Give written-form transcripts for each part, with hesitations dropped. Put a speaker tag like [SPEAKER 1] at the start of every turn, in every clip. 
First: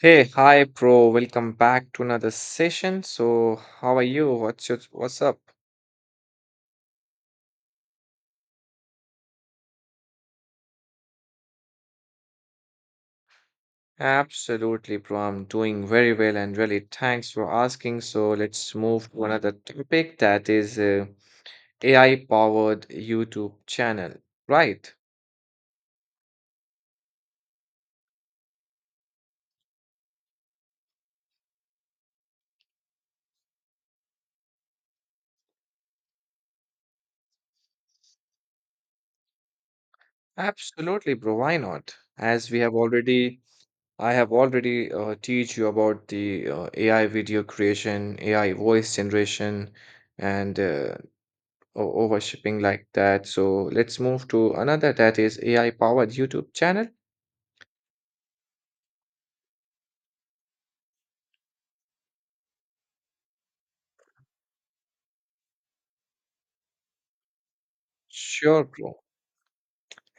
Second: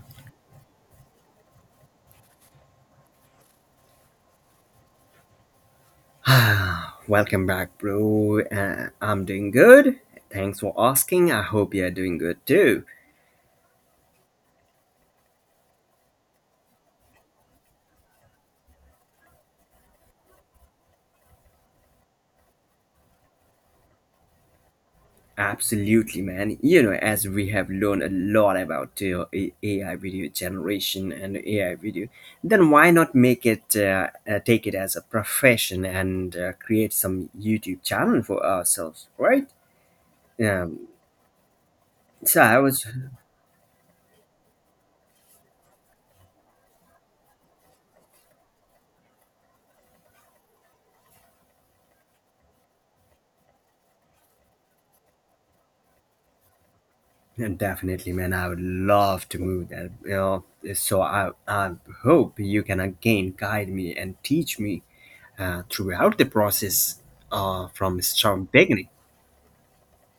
[SPEAKER 1] Hey, hi, bro. Welcome back to another session. So, how are you? What's up?
[SPEAKER 2] Ah, welcome back, bro. I'm doing good. Thanks for asking. I hope you're doing good too.
[SPEAKER 1] Absolutely, bro. I'm doing very well and really thanks for asking. So, let's move to another topic that is AI-powered YouTube channel, right?
[SPEAKER 2] Absolutely, man. You know, as we have learned a lot about AI video generation and AI video, then why not make it take it as a profession and create some YouTube channel for ourselves, right? Um,
[SPEAKER 1] Absolutely, bro. Why not?
[SPEAKER 2] so
[SPEAKER 1] As
[SPEAKER 2] I
[SPEAKER 1] we have
[SPEAKER 2] was
[SPEAKER 1] already, I have already teach you about the AI video creation, AI voice generation, and or overshipping like that. So let's move to another that is AI powered YouTube channel.
[SPEAKER 2] And definitely, man, I would love to move there. You know, so I hope you can again guide me and teach me throughout the process from start
[SPEAKER 1] Sure,
[SPEAKER 2] beginning.
[SPEAKER 1] bro.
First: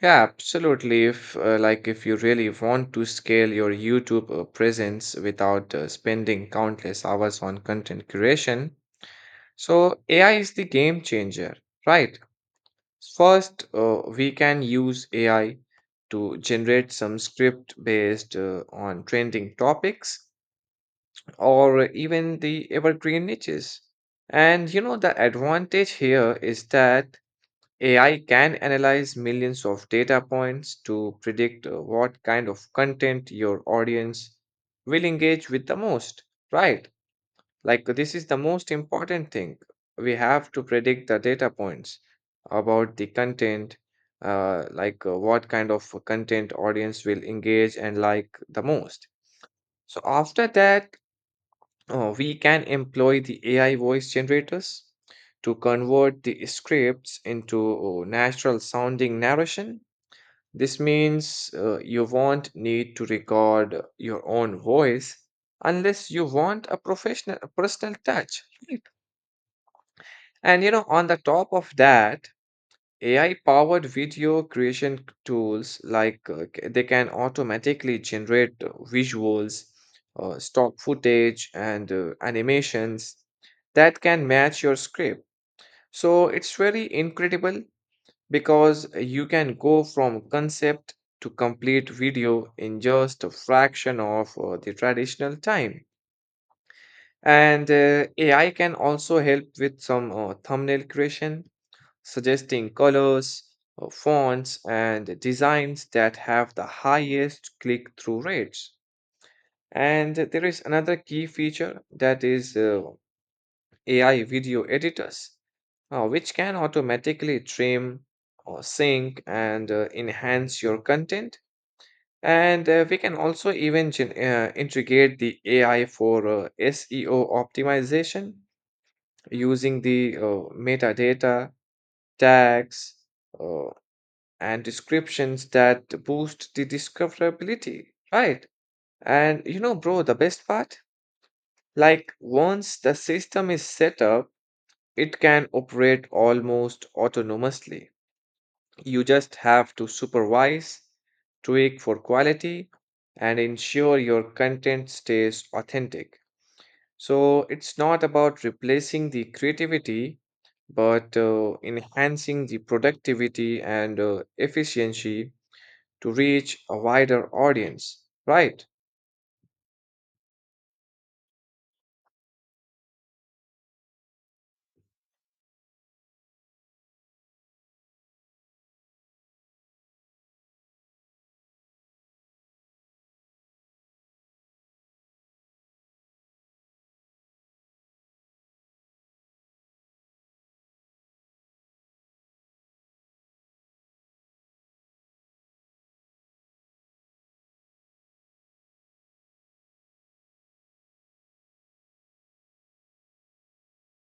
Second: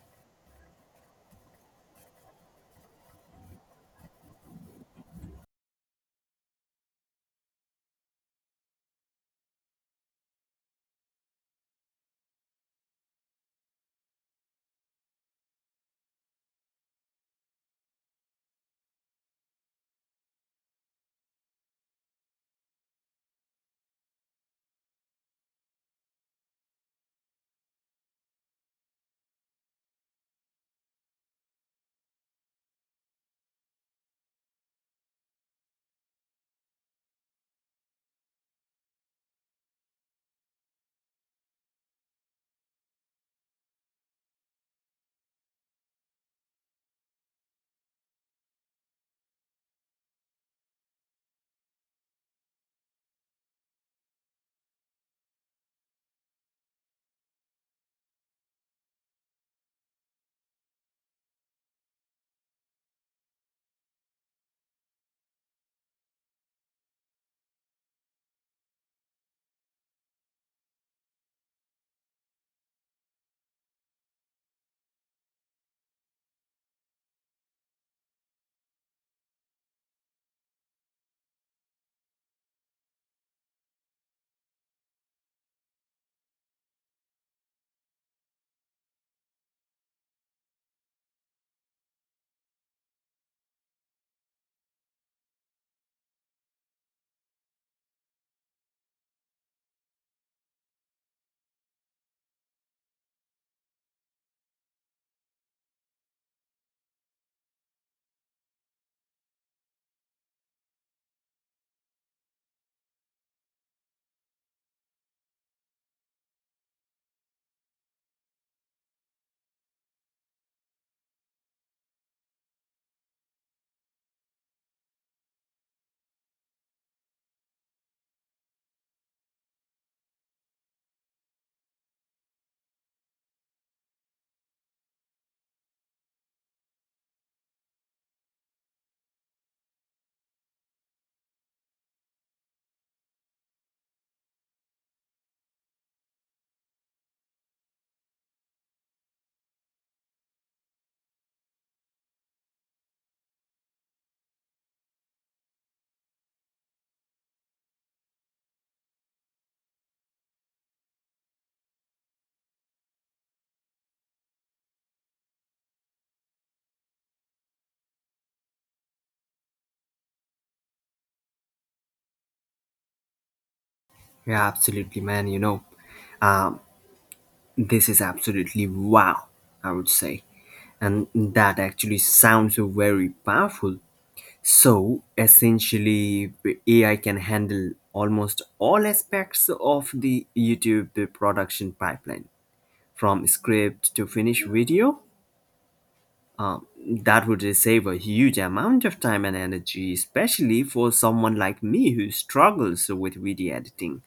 [SPEAKER 1] Yeah, absolutely. If like if you really want to scale your YouTube presence without spending countless hours on content creation, so AI is the game changer, right? First, we can use AI to generate some script based on trending topics or even the evergreen niches. And you know, the advantage here is that AI can analyze millions of data points to predict what kind of content your audience will engage with the most, right? Like, this is the most important thing. We have to predict the data points about the content, what kind of content audience will engage and like the most. So after that, we can employ the AI voice generators to convert the scripts into natural sounding narration. This means you won't need to record your own voice unless you want a professional a personal touch. Right? And you know, on the top of that, AI powered video creation tools they can automatically generate visuals, stock footage, and animations that can match your script. So it's really incredible because you can go from concept to complete video in just a fraction of the traditional time. And AI can also help with some thumbnail creation, suggesting colors, fonts, and designs that have the highest click through rates. And there is another key feature that is AI video editors, which can automatically trim or sync and enhance your content. And we can also even gen- integrate the AI for SEO optimization using the metadata, tags, uh, and descriptions that boost the discoverability, right? And you know, bro, the best part? Like, once the system is set up, it can operate almost autonomously. You just have to supervise, tweak for quality, and ensure your content stays authentic. So, it's not about replacing the creativity, but enhancing the productivity and efficiency to reach a wider audience, right?
[SPEAKER 2] Yeah, absolutely, man. You know, um, this is absolutely wow, I would say, and that actually sounds very powerful. So essentially, AI can handle almost all aspects of the YouTube production pipeline from script to finished video. um, that would save a huge amount of time and energy, especially for someone like me who struggles with video editing.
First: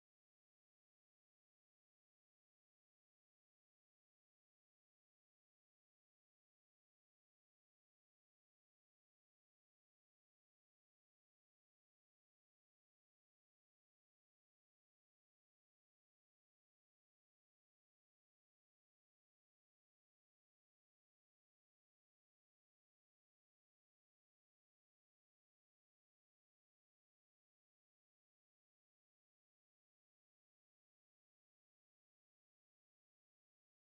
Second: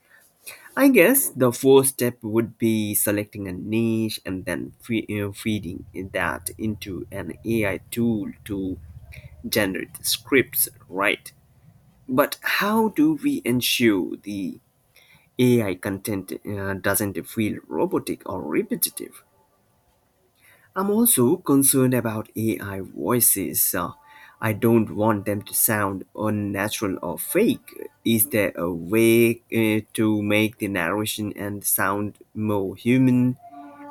[SPEAKER 2] I guess the first step would be selecting a niche and then feeding that into an AI tool to generate scripts, right? But how do we ensure the AI content doesn't feel robotic or repetitive? I'm also concerned about AI voices. I don't want them to sound unnatural or fake. Is there a way to make the narration and sound more human?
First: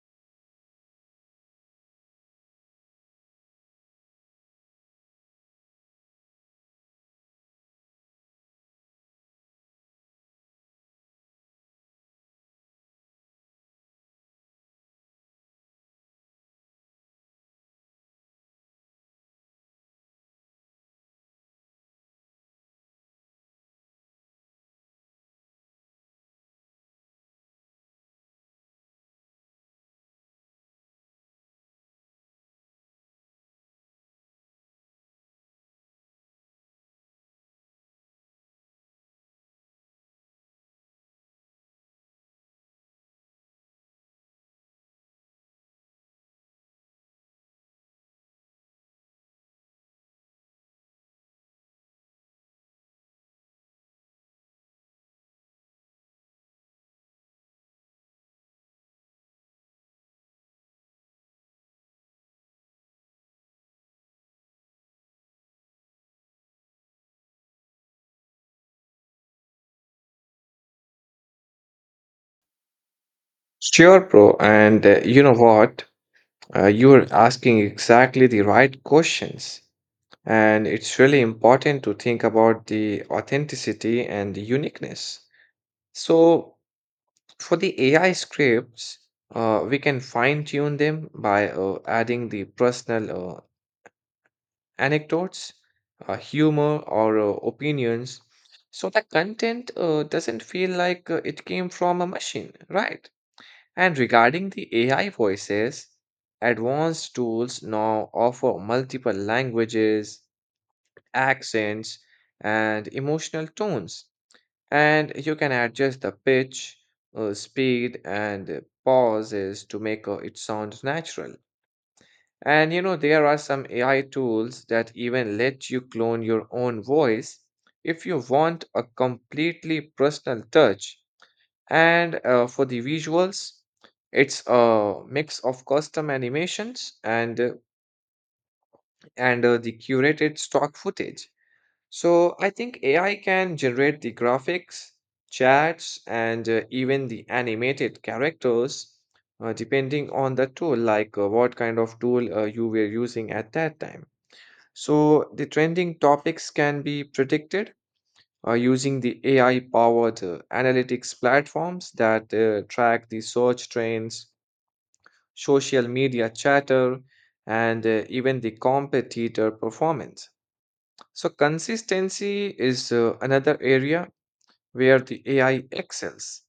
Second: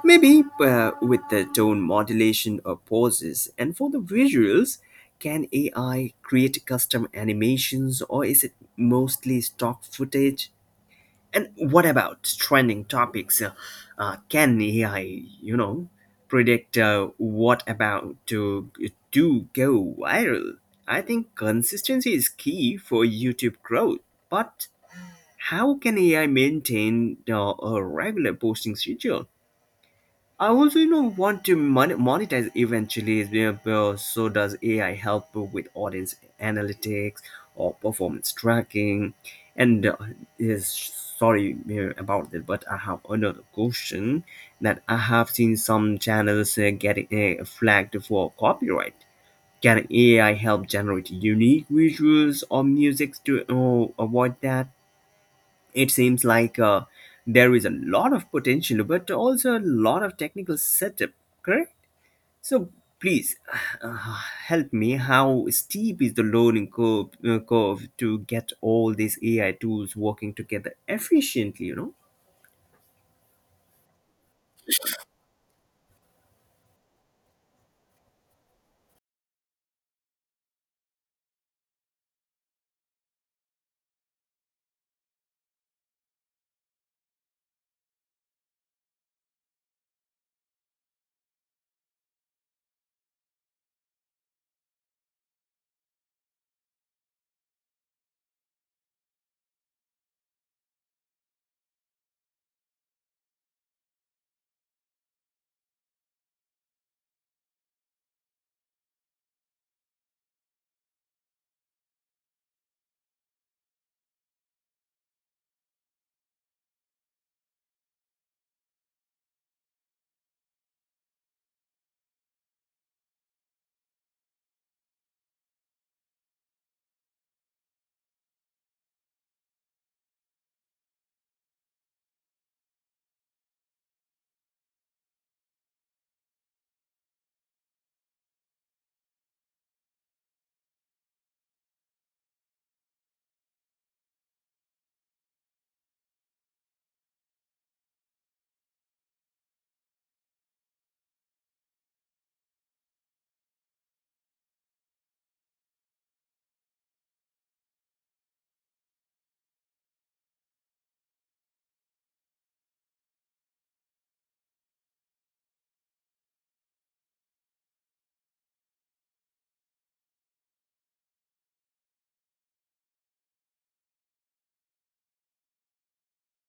[SPEAKER 2] Maybe with the tone modulation or pauses. And for the visuals, can AI create custom animations, or is it mostly stock footage? And what about trending topics? Can AI, you know, predict what about to go viral? I think consistency is key for YouTube growth. But how can AI maintain a regular posting schedule? I also, you know, want to monetize eventually. So does AI help with audience analytics or performance tracking? And is sorry about that, but I have another question, that I have seen some channels getting flagged for copyright. Can AI help generate unique visuals or music to avoid that? It seems like there is a lot of potential, but also a lot of technical setup, correct? So please, uh, help me. How steep is the learning curve, to get all these AI tools working together efficiently?
[SPEAKER 1] Sure, bro. And you know what? You're asking exactly the right questions. And it's really important to think about the authenticity and the uniqueness. So, for the AI scripts, we can fine tune them by adding the personal anecdotes, humor, or opinions. So, the content doesn't feel like it came from a machine, right? And regarding the AI voices, advanced tools now offer multiple languages, accents, and emotional tones. And you can adjust the pitch, speed, and pauses to make it sound natural. And you know, there are some AI tools that even let you clone your own voice if you want a completely personal touch. And for the visuals, it's a mix of custom animations and the curated stock footage. So I think AI can generate the graphics, chats, and even the animated characters, depending on the tool, like what kind of tool you were using at that time. So the trending topics can be predicted using the AI powered analytics platforms that track the search trends, social media chatter, and even the competitor performance. So, consistency is another area where the AI excels.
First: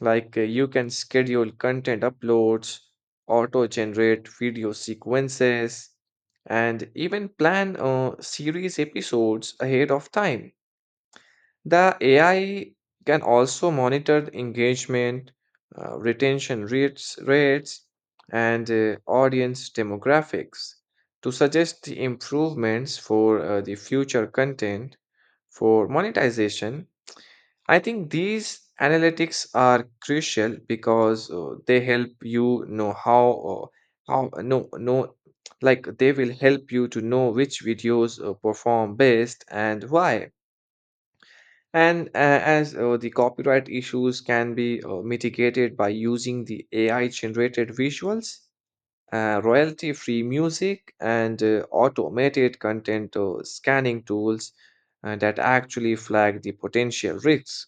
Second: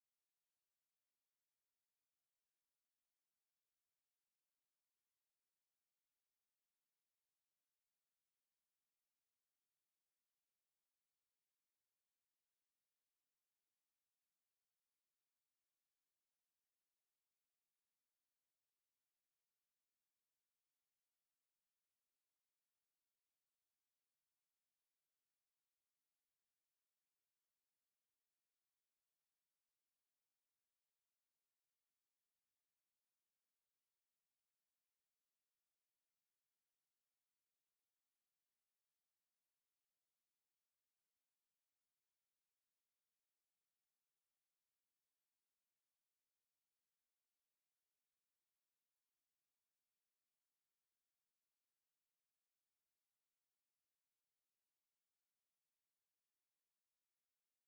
[SPEAKER 1] Like you can schedule content uploads, auto generate video sequences, and even plan series episodes ahead of time. The AI can also monitor the engagement, retention rates, and audience demographics to suggest the improvements for the future content for monetization. I think these analytics are crucial because they help you know how no no like they will help you to know which videos perform best and why, and as the copyright issues can be mitigated by using the AI generated visuals, royalty free music, and automated content scanning tools that actually flag the potential risks.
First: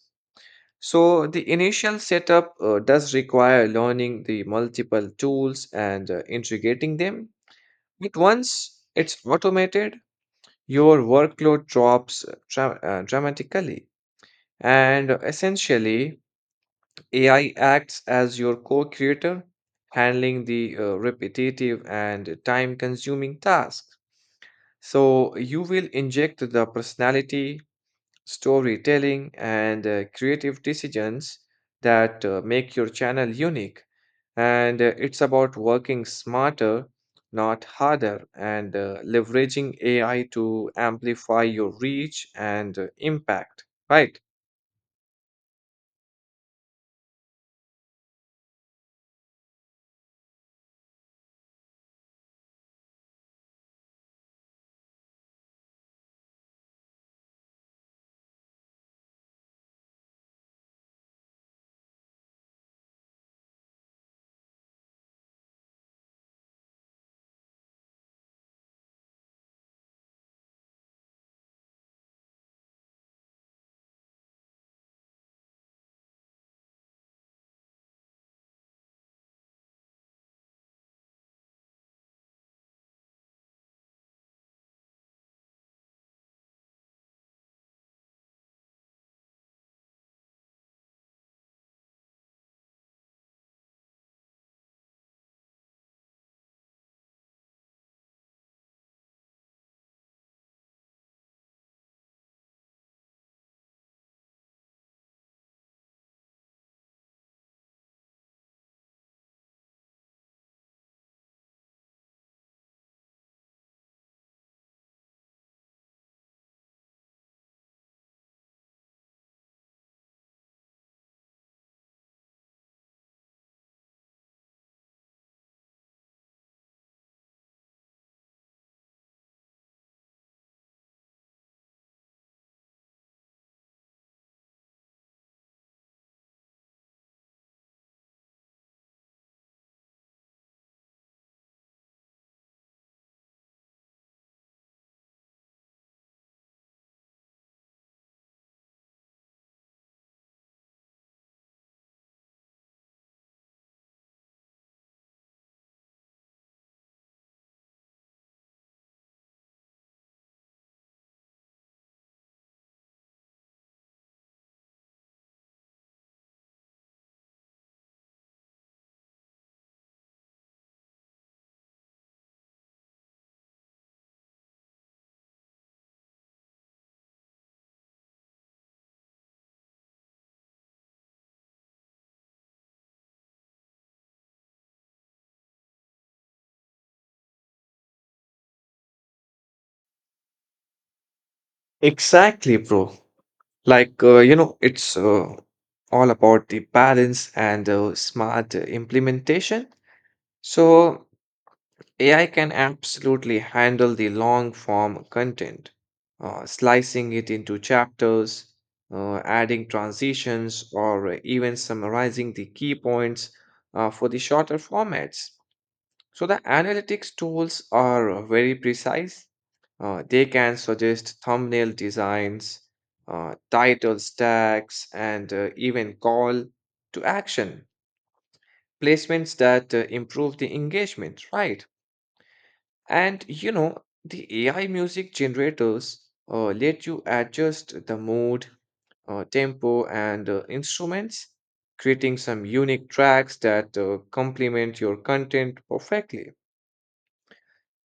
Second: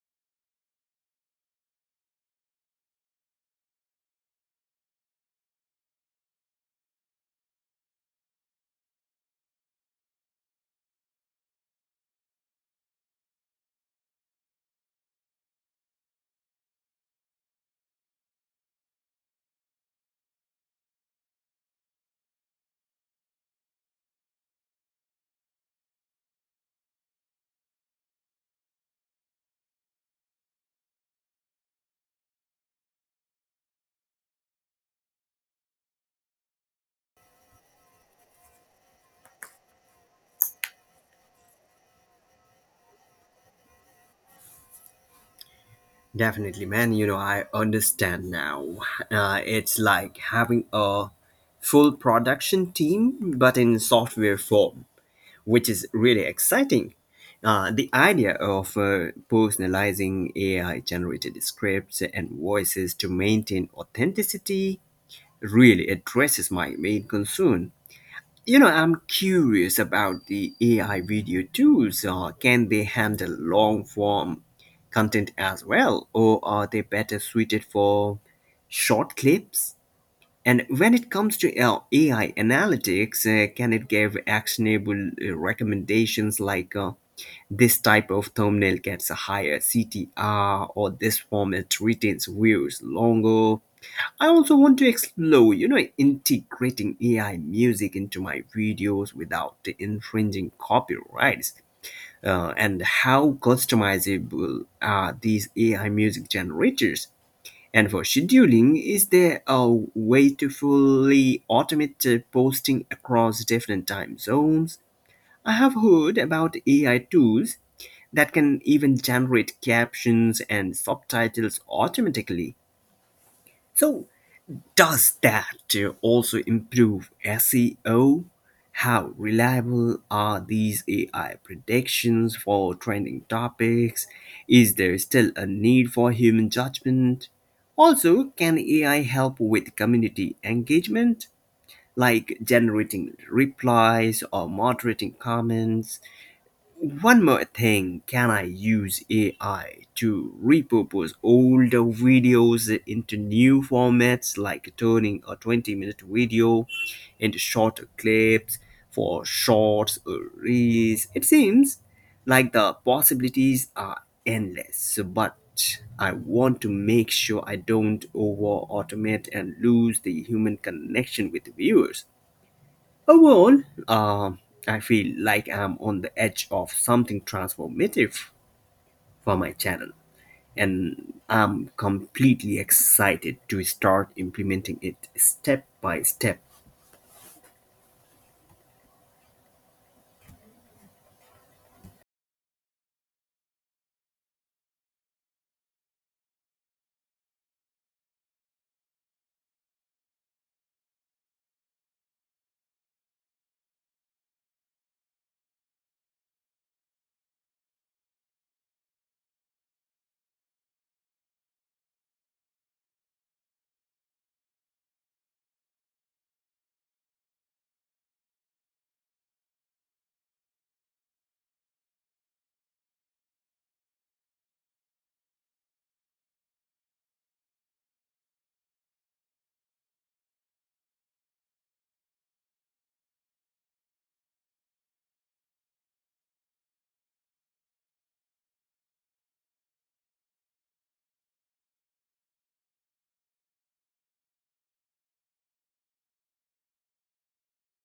[SPEAKER 1] So, the initial setup does require learning the multiple tools and integrating them. But once it's automated, your workload drops dramatically, and essentially, AI acts as your co creator, handling the repetitive and time consuming tasks. So you will inject the personality, storytelling, and creative decisions that make your channel unique. And it's about working smarter, not harder, and leveraging AI to amplify your reach and impact. Right.
[SPEAKER 2] Definitely, man. You know, I understand now. It's like having a full production team, but in software form, which is really exciting. The idea of personalizing AI generated scripts and voices to maintain authenticity really addresses my main concern. You know, I'm curious about the AI video tools. Can they handle long form content as well, or are they better suited for short clips? And when it comes to AI analytics, can it give actionable recommendations like, this type of thumbnail gets a higher CTR, or this format retains views longer? I also want to explore, you know, integrating AI music into my videos without infringing copyrights. And how customizable are these AI music generators? And for scheduling, is there a way to fully automate posting across different time zones? I have heard about AI tools that can even generate captions and subtitles automatically. So, does that also improve SEO? How reliable are these AI predictions for trending topics? Is there still a need for human judgment? Also, can AI help with community engagement, like generating replies or moderating comments? One more thing, can I use AI to repurpose older videos into new formats, like turning a 20-minute video into shorter clips for shorts or reels? It seems like the possibilities are endless, but I want to make sure I don't over automate and lose the human connection with viewers. Overall, um, I feel like I'm on the edge of something transformative for my channel, and I'm completely excited to start implementing it step by step.
[SPEAKER 1] Exactly, bro. Like, you know, it's all about the balance and smart implementation. So, AI can absolutely handle the long form content, slicing it into chapters, adding transitions, or even summarizing the key points for the shorter formats. So, the analytics tools are very precise. They can suggest thumbnail designs, title stacks, and even call to action placements that improve the engagement, right? And you know, the AI music generators let you adjust the mood, tempo, and instruments, creating some unique tracks that complement your content perfectly.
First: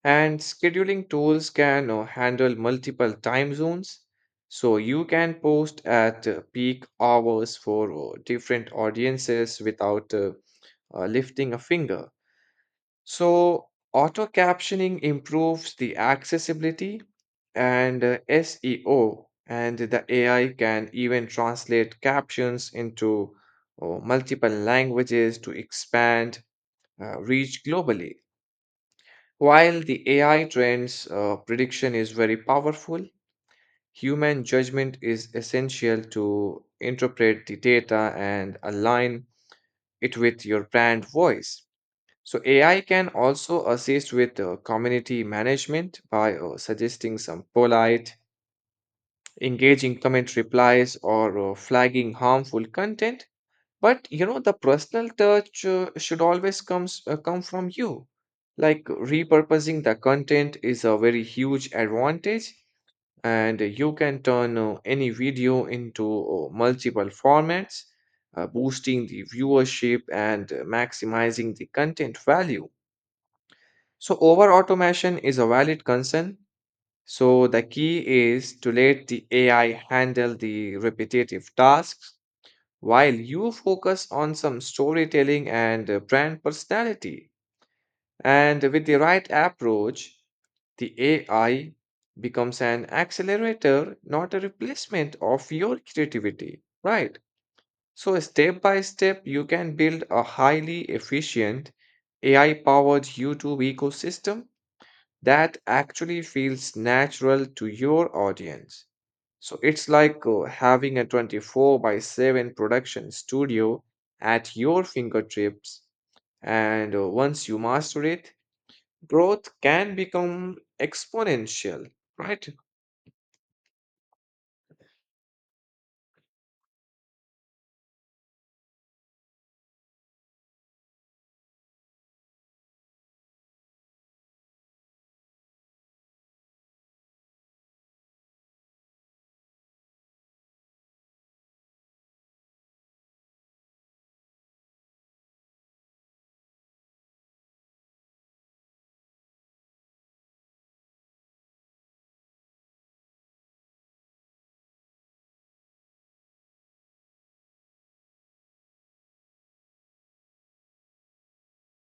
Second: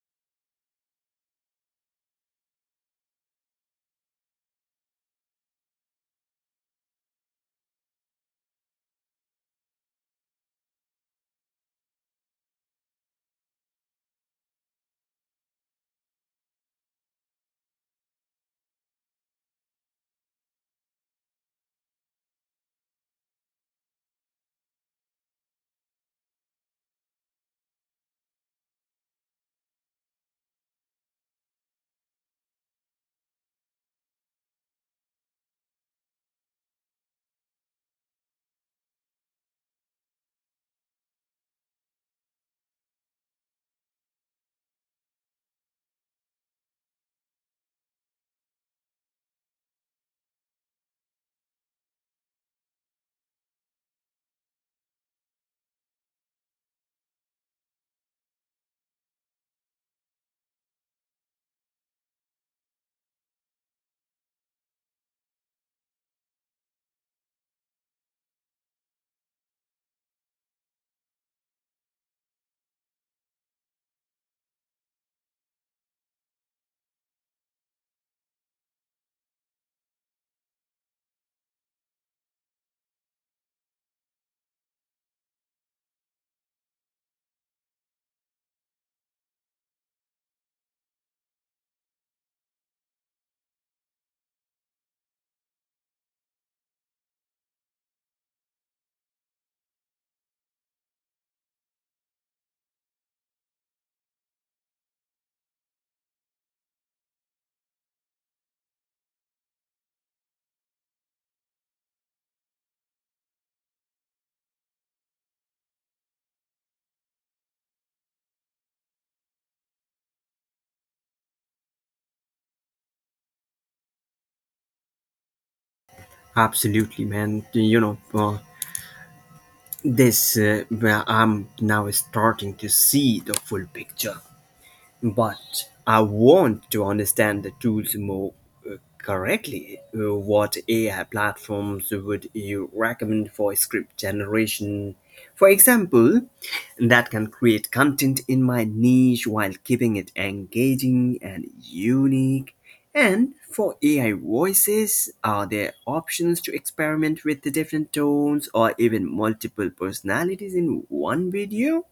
[SPEAKER 1] And scheduling tools can handle multiple time zones. So you can post at peak hours for different audiences without lifting a finger. So auto captioning improves the accessibility and SEO, and the AI can even translate captions into multiple languages to expand reach globally. While the AI trends prediction is very powerful, human judgment is essential to interpret the data and align it with your brand voice. So, AI can also assist with community management by suggesting some polite, engaging comment replies or flagging harmful content. But you know, the personal touch should always come from you. Like, repurposing the content is a very huge advantage, and you can turn any video into multiple formats, boosting the viewership and maximizing the content value. So over automation is a valid concern. So the key is to let the AI handle the repetitive tasks while you focus on some storytelling and brand personality. And with the right approach, the AI becomes an accelerator, not a replacement of your creativity, right? So, step by step, you can build a highly efficient AI powered YouTube ecosystem that actually feels natural to your audience. So it's like having a 24 by 7 production studio at your fingertips. And once you master it, growth can become exponential, right?
[SPEAKER 2] Absolutely, man. You know, this where I'm now starting to see the full picture. But I want to understand the tools more correctly. What AI platforms would you recommend for script generation, for example, that can create content in my niche while keeping it engaging and unique? And for AI voices, are there options to experiment with the different tones or even multiple personalities in one video?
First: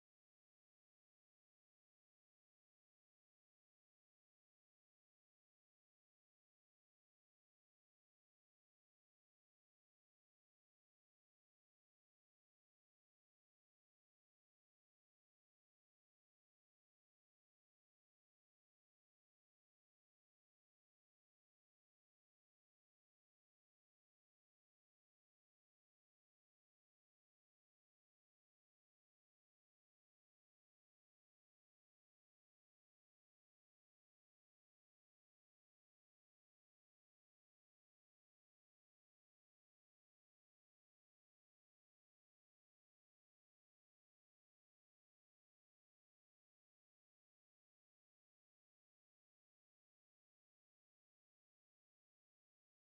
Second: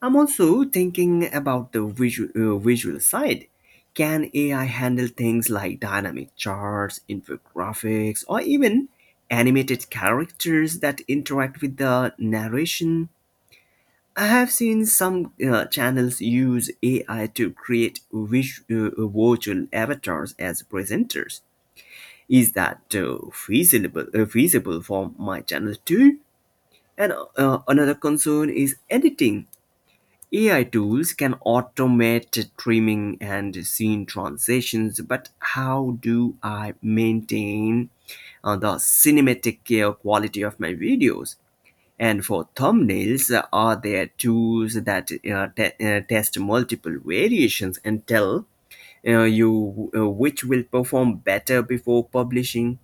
[SPEAKER 2] I'm also thinking about the visual side. Can AI handle things like dynamic charts, infographics, or even animated characters that interact with the narration? I have seen some channels use AI to create virtual avatars as presenters. Is that feasible for my channel too? And another concern is editing. AI tools can automate trimming and scene transitions, but how do I maintain the cinematic quality of my videos? And for thumbnails, are there tools that test multiple variations and tell you which will perform better before publishing?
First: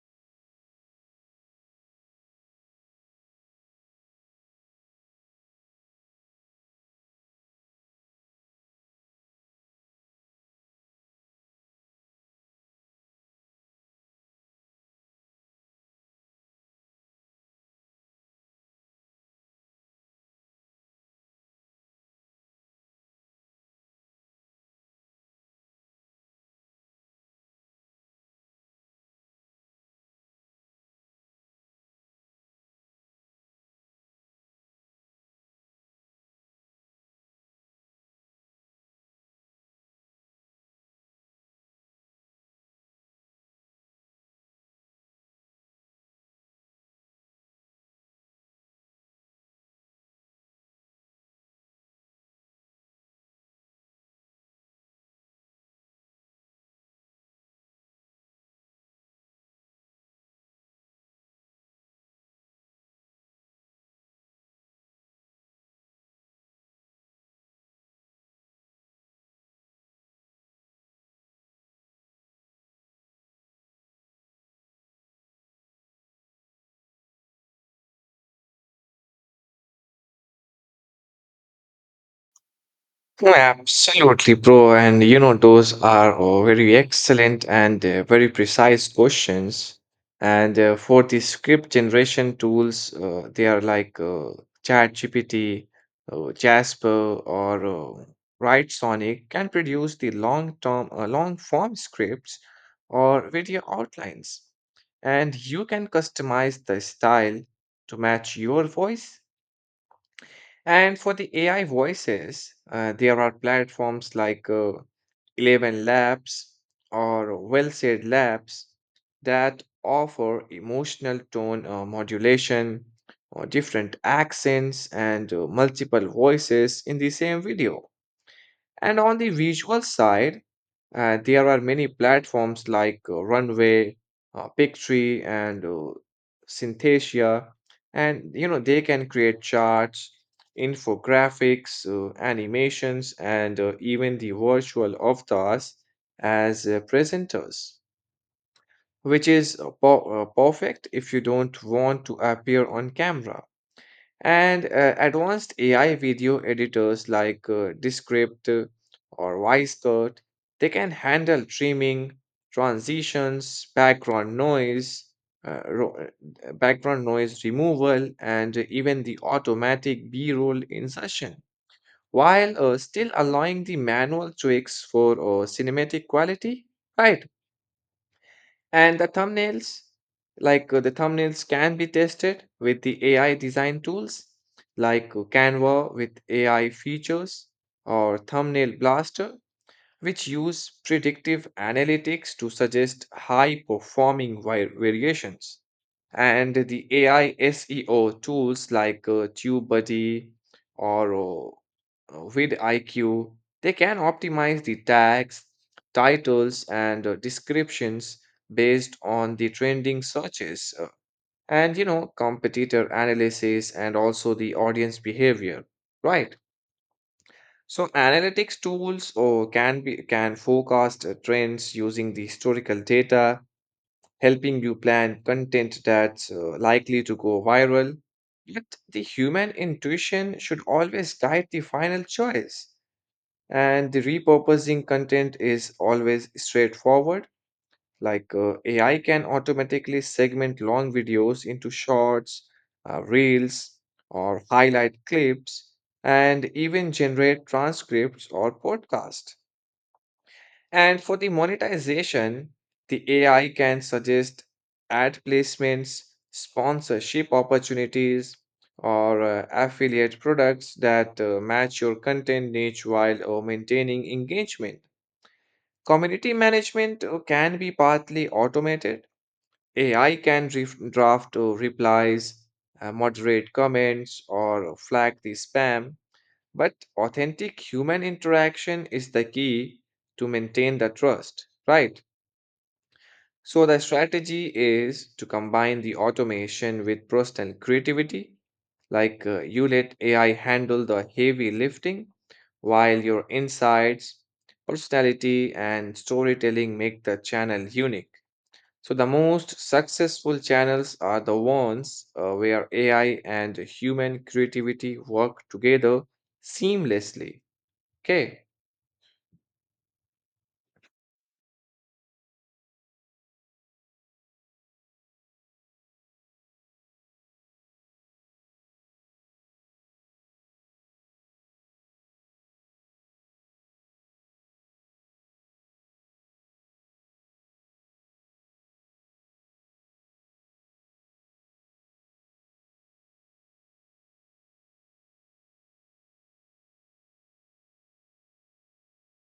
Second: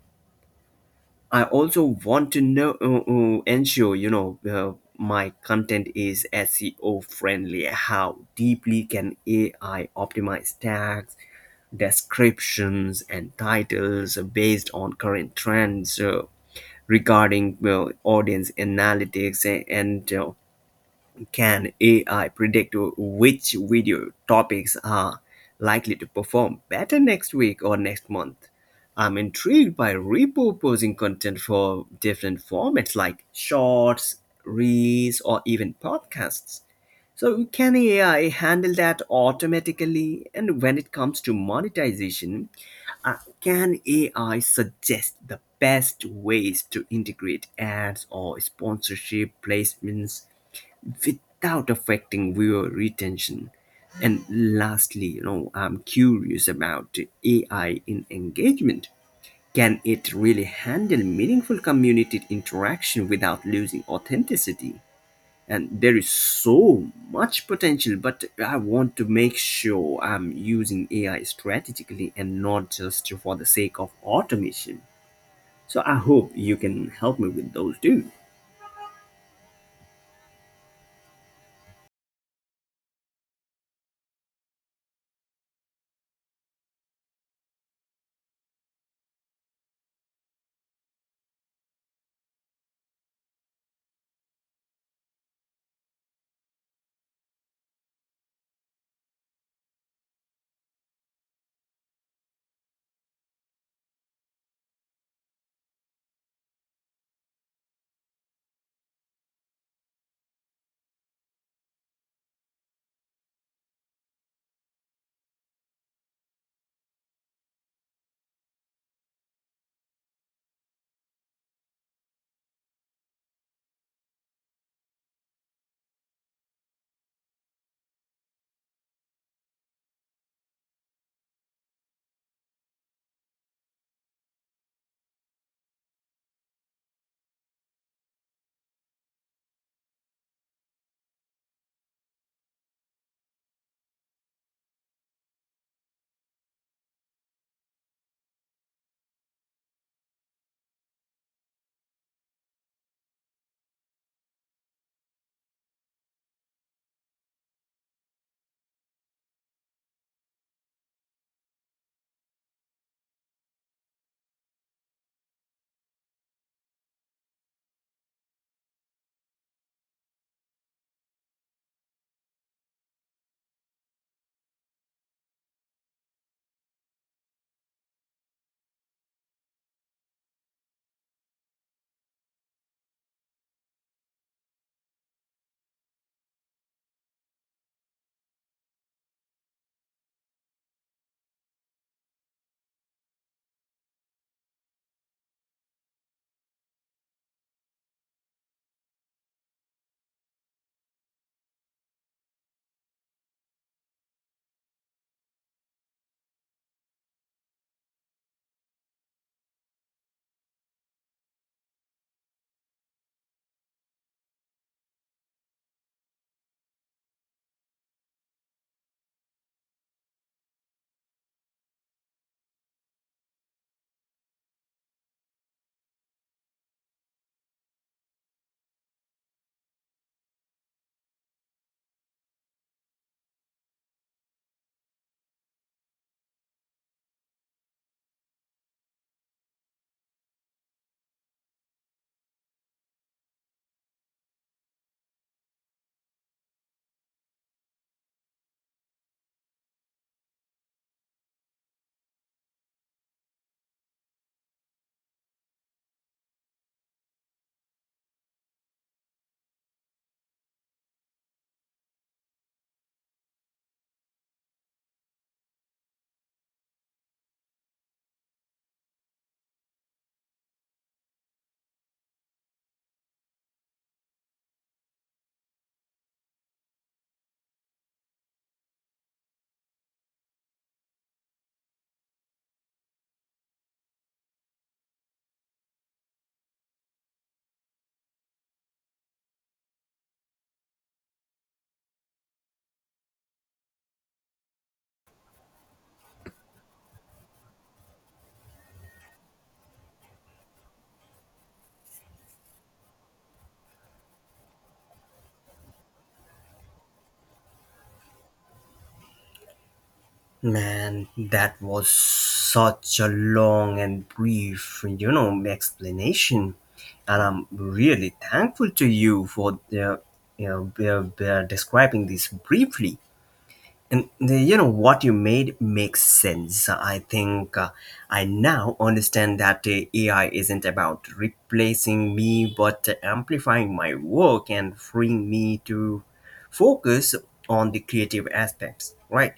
[SPEAKER 2] I also want to know, ensure, my content is SEO friendly. How deeply can AI optimize tags, descriptions, and titles based on current trends, regarding, well, audience analytics, and can AI predict which video topics are likely to perform better next week or next month? I'm intrigued by repurposing content for different formats like shorts, reels, or even podcasts. So, can AI handle that automatically? And when it comes to monetization, can AI suggest the best ways to integrate ads or sponsorship placements without affecting viewer retention? And lastly, you know, I'm curious about AI in engagement. Can it really handle meaningful community interaction without losing authenticity? And there is so much potential, but I want to make sure I'm using AI strategically and not just for the sake of automation. So I hope you can help me with those too.
[SPEAKER 1] No. Absolutely, bro. And you know, those are very excellent and very precise questions. And for the script generation tools, they are like ChatGPT, Jasper, or WriteSonic can produce the long-term, long-form scripts or video outlines. And you can customize the style to match your voice, and for the AI voices, there are platforms like 11 Labs or Well Said Labs that offer emotional tone modulation or different accents and multiple voices in the same video. And on the visual side, there are many platforms like Runway, Pictree, and Synthesia, and you know they can create charts, infographics, animations, and even the virtual avatars as presenters, which is perfect if you don't want to appear on camera. And advanced AI video editors like Descript or Wisecut, they can handle trimming, transitions, background noise removal, and even the automatic B-roll insertion, while still allowing the manual tweaks for cinematic quality. Right. And the thumbnails, the thumbnails can be tested with the AI design tools like Canva with AI features or Thumbnail Blaster, which use predictive analytics to suggest high performing variations. And the AI SEO tools like TubeBuddy or vidIQ, they can optimize the tags, titles, and descriptions based on the trending searches and you know competitor analysis and also the audience behavior, right? So analytics tools or can be can forecast trends using the historical data, helping you plan content that's likely to go viral. But the human intuition should always guide the final choice. And the repurposing content is always straightforward. AI can automatically segment long videos into shorts, reels, or highlight clips, and even generate transcripts or podcasts. And for the monetization, the AI can suggest ad placements, sponsorship opportunities, or affiliate products that match your content niche while maintaining engagement. Community management can be partly automated. AI can draft replies, moderate comments, or flag the spam. But authentic human interaction is the key to maintain the trust, right? So the strategy is to combine the automation with personal creativity, like you let AI handle the heavy lifting while your insights, personality, and storytelling make the channel unique. So the most successful channels are the ones where AI and human creativity work together seamlessly. Okay.
[SPEAKER 2] Man, that was such a long and brief, you know, explanation, and I'm really thankful to you for you know, describing this briefly. And you know what, you made makes sense. I think I now understand that AI isn't about replacing me, but amplifying my work and freeing me to focus on the creative aspects, right?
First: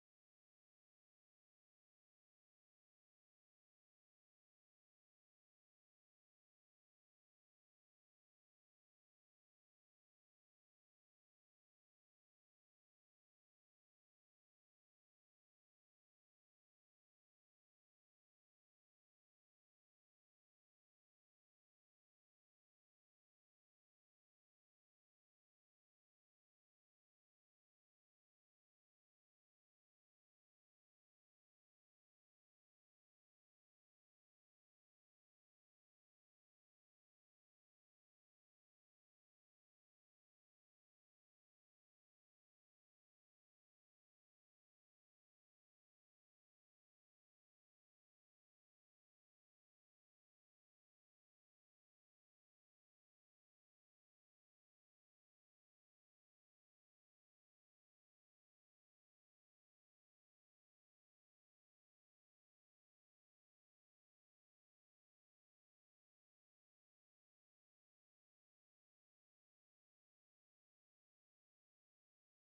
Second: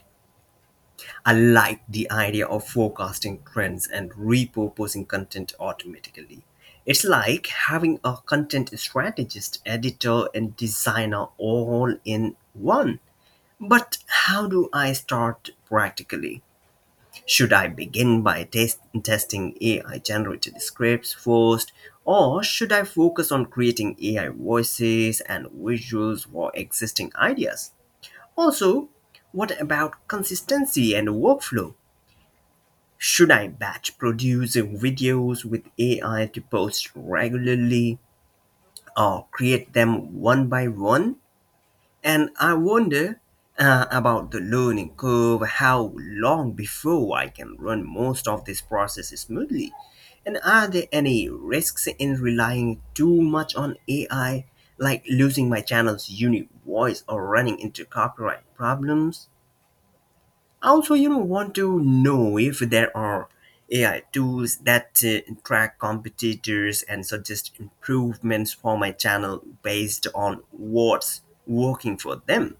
[SPEAKER 2] I like the idea of forecasting trends and repurposing content automatically. It's like having a content strategist, editor, and designer all in one. But how do I start practically? Should I begin by testing AI generated scripts first, or should I focus on creating AI voices and visuals for existing ideas? Also, what about consistency and workflow? Should I batch produce videos with AI to post regularly, or create them one by one? And I wonder about the learning curve, how long before I can run most of this process smoothly? And are there any risks in relying too much on AI, like losing my channel's unique voice or running into copyright problems? Also, you know, want to know if there are AI tools that track competitors and suggest improvements for my channel based on what's working for them.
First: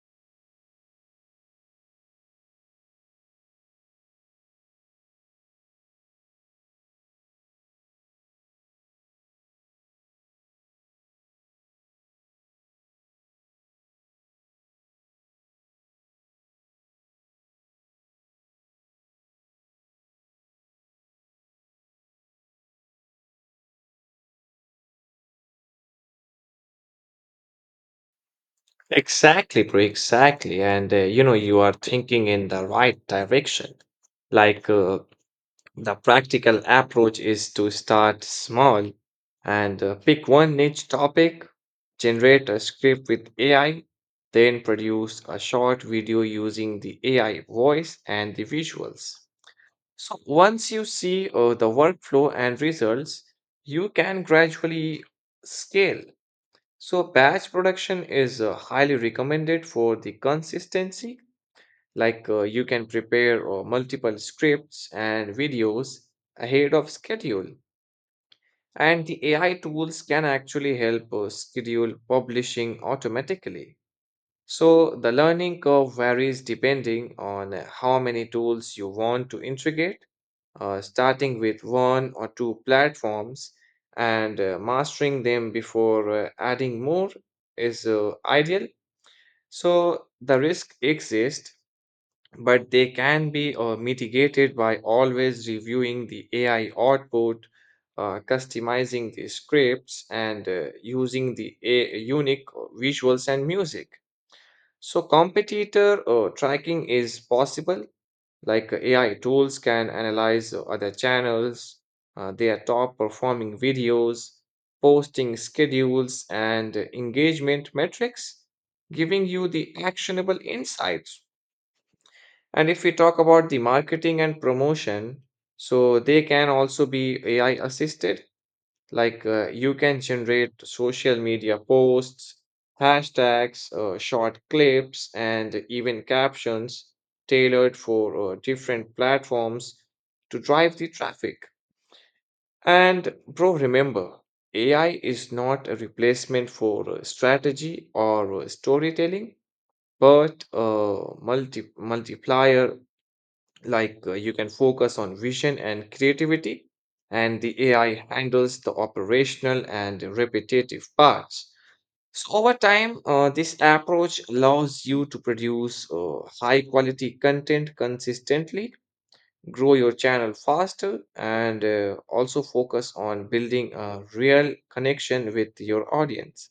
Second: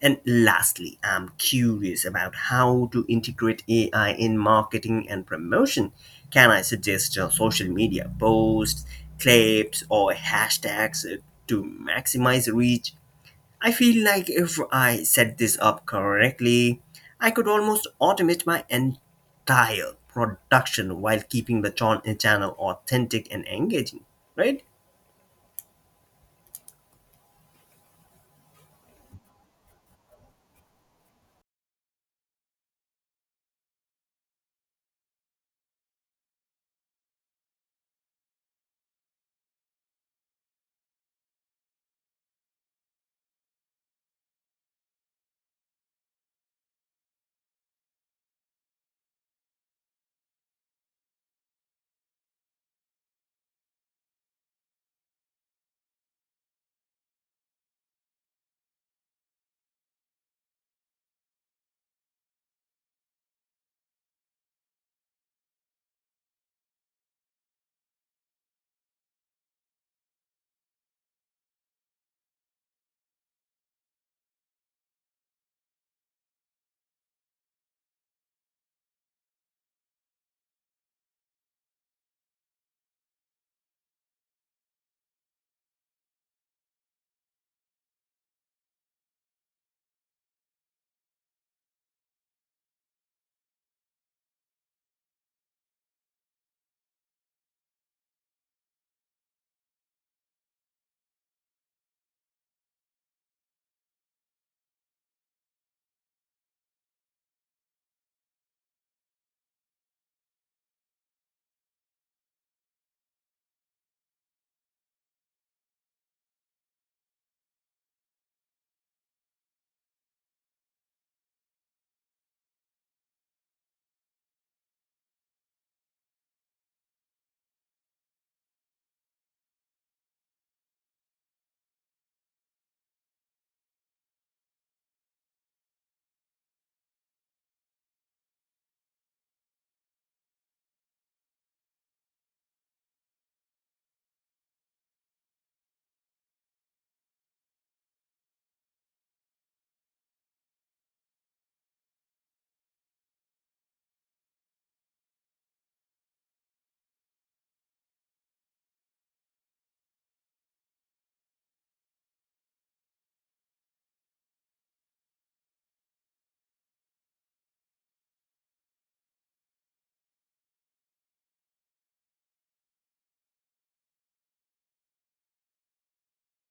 [SPEAKER 2] And lastly, I'm curious about how to integrate AI in marketing and promotion. Can I suggest social media posts, clips, or hashtags to maximize reach? I feel like if I set this up correctly, I could almost automate my entire production while keeping the channel authentic and engaging, right?
[SPEAKER 1] Exactly, bro. Exactly. And you know, you are thinking in the right direction. Like the practical approach is to start small and pick one niche topic, generate a script with AI, then produce a short video using the AI voice and the visuals. So once you see the workflow and results, you can gradually scale. So batch production is highly recommended for the consistency. Like, you can prepare multiple scripts and videos ahead of schedule. And the AI tools can actually help schedule publishing automatically. So the learning curve varies depending on how many tools you want to integrate. Uh, starting with one or two platforms and mastering them before adding more is ideal. So the risk exists, but they can be mitigated by always reviewing the AI output, customizing the scripts, and using the unique visuals and music. So competitor tracking is possible, like AI tools can analyze other channels, their top performing videos, posting schedules, and engagement metrics, giving you the actionable insights. And if we talk about the marketing and promotion, so they can also be AI assisted, like you can generate social media posts, hashtags, short clips, and even captions tailored for different platforms to drive the traffic. And bro, remember, AI is not a replacement for strategy or storytelling, but a multiplier. Like you can focus on vision and creativity, and the ai handles the operational and repetitive parts. So over time this approach allows you to produce high quality content consistently, grow your channel faster, and also focus on building a real connection with your audience.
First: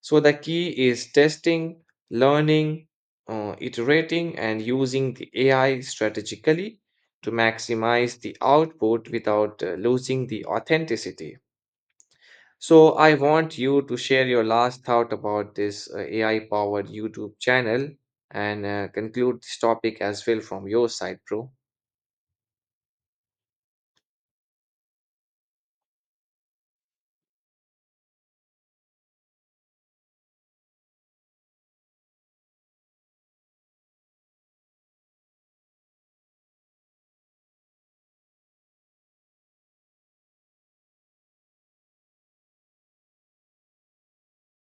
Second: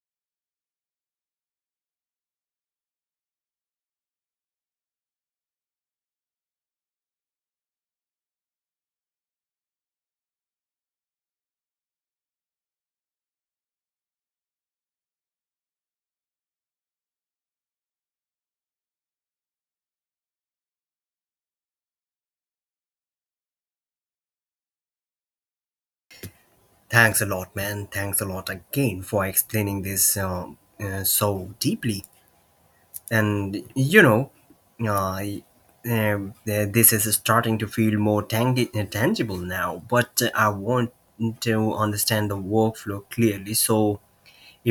[SPEAKER 1] So the key is testing, learning, iterating, and using the AI strategically to maximize the output without losing the authenticity. So I want you to share your last thought about this AI-powered YouTube channel and conclude this topic as well from your side, bro.
[SPEAKER 2] Thanks a lot, man. Thanks a lot again for explaining this, so deeply. And you know, uh, this is starting to feel more tangible now, but I want to understand the workflow clearly. So,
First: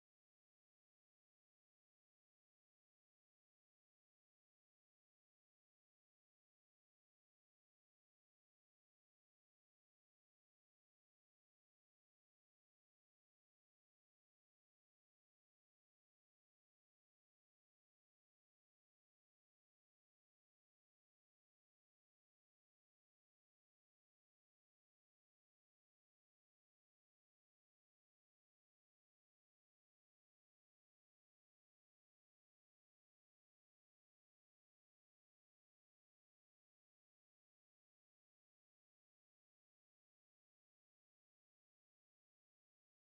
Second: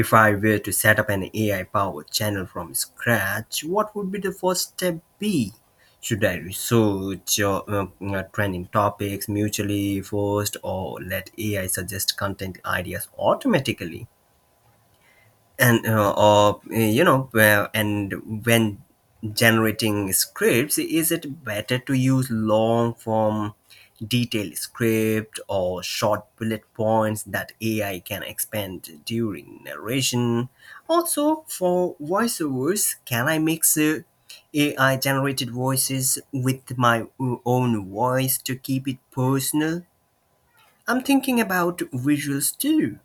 [SPEAKER 2] if I were to set up an AI powered channel from scratch, what would be the first step be? Should I research trending topics mutually first, or let AI suggest content ideas automatically? And or And when generating scripts, is it better to use long form detailed script or short bullet points that AI can expand during narration? Also, for voiceovers, can I mix AI generated voices with my own voice to keep it personal? I'm thinking about visuals too.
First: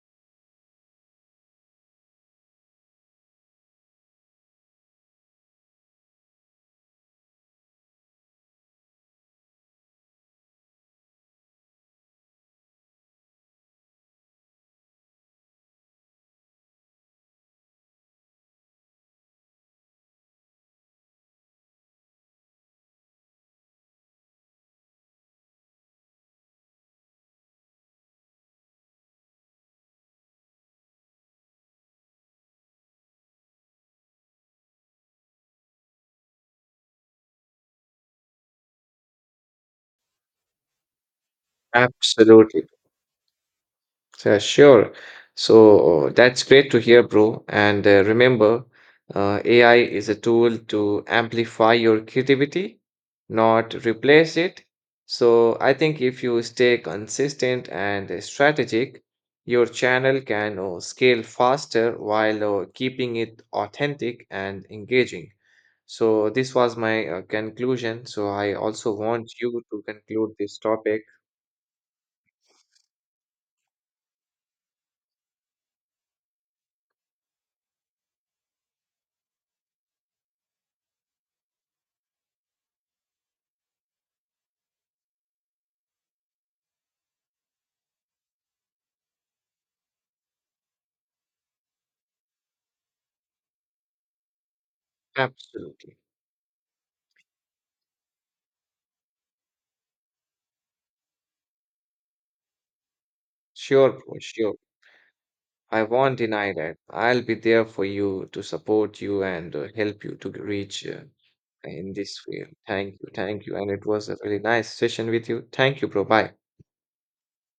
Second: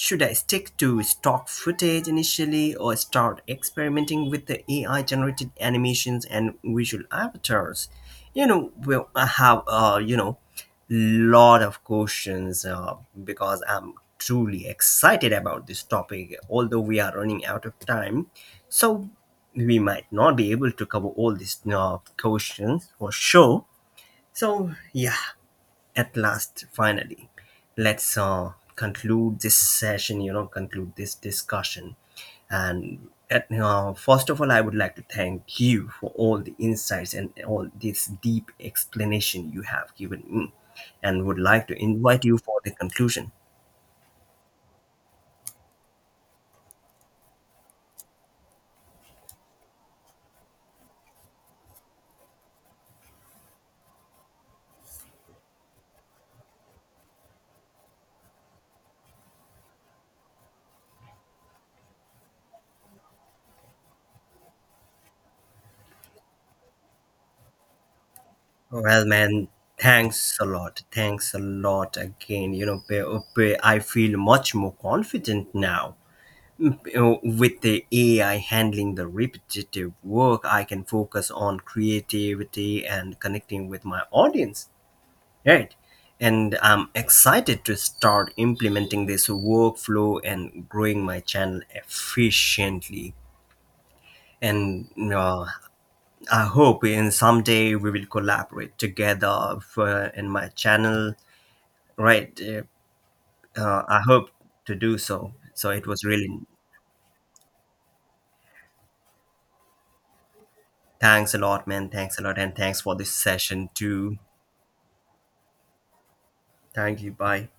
[SPEAKER 2] Should I stick to stock footage initially, or start experimenting with the AI generated animations and visual avatars? You know, well, I have, you know, lot of questions, because I'm truly excited about this topic, although we are running out of time. So we might not be able to cover all these questions for sure. So, yeah, at last, finally, let's conclude this session, you know, conclude this discussion. And first of all, I would like to thank you for all the insights and all this deep explanation you have given me, and would like to invite you for
[SPEAKER 1] Absolutely.
[SPEAKER 2] the conclusion.
[SPEAKER 1] So, sure. So that's great to hear, bro. And remember, AI is a tool to amplify your creativity, not replace it. So I think if you stay consistent and strategic, your channel can scale faster while keeping it authentic and engaging. So this was my conclusion. So I also
[SPEAKER 2] Well,
[SPEAKER 1] want
[SPEAKER 2] man,
[SPEAKER 1] you to conclude
[SPEAKER 2] thanks a
[SPEAKER 1] this
[SPEAKER 2] lot.
[SPEAKER 1] topic.
[SPEAKER 2] Thanks a lot again. You know, I feel much more confident now. You know, with the AI handling the repetitive work, I can focus on creativity and connecting with my audience, right? And I'm excited to start implementing this workflow and growing my channel efficiently. And
[SPEAKER 1] Absolutely.
[SPEAKER 2] I hope in someday we will collaborate together for, in my channel, right?
[SPEAKER 1] Sure,
[SPEAKER 2] I
[SPEAKER 1] bro.
[SPEAKER 2] hope
[SPEAKER 1] Sure.
[SPEAKER 2] to do so. So
[SPEAKER 1] I
[SPEAKER 2] it was
[SPEAKER 1] won't
[SPEAKER 2] really.
[SPEAKER 1] deny that. I'll be there for you to support you and help you to reach
[SPEAKER 2] Thanks a lot, man.
[SPEAKER 1] in
[SPEAKER 2] Thanks
[SPEAKER 1] this
[SPEAKER 2] a lot.
[SPEAKER 1] field.
[SPEAKER 2] And thanks for
[SPEAKER 1] Thank you.
[SPEAKER 2] this
[SPEAKER 1] Thank you.
[SPEAKER 2] session,
[SPEAKER 1] And it was a
[SPEAKER 2] too.
[SPEAKER 1] really nice session with you. Thank you, bro. Bye.
[SPEAKER 2] Thank you. Bye.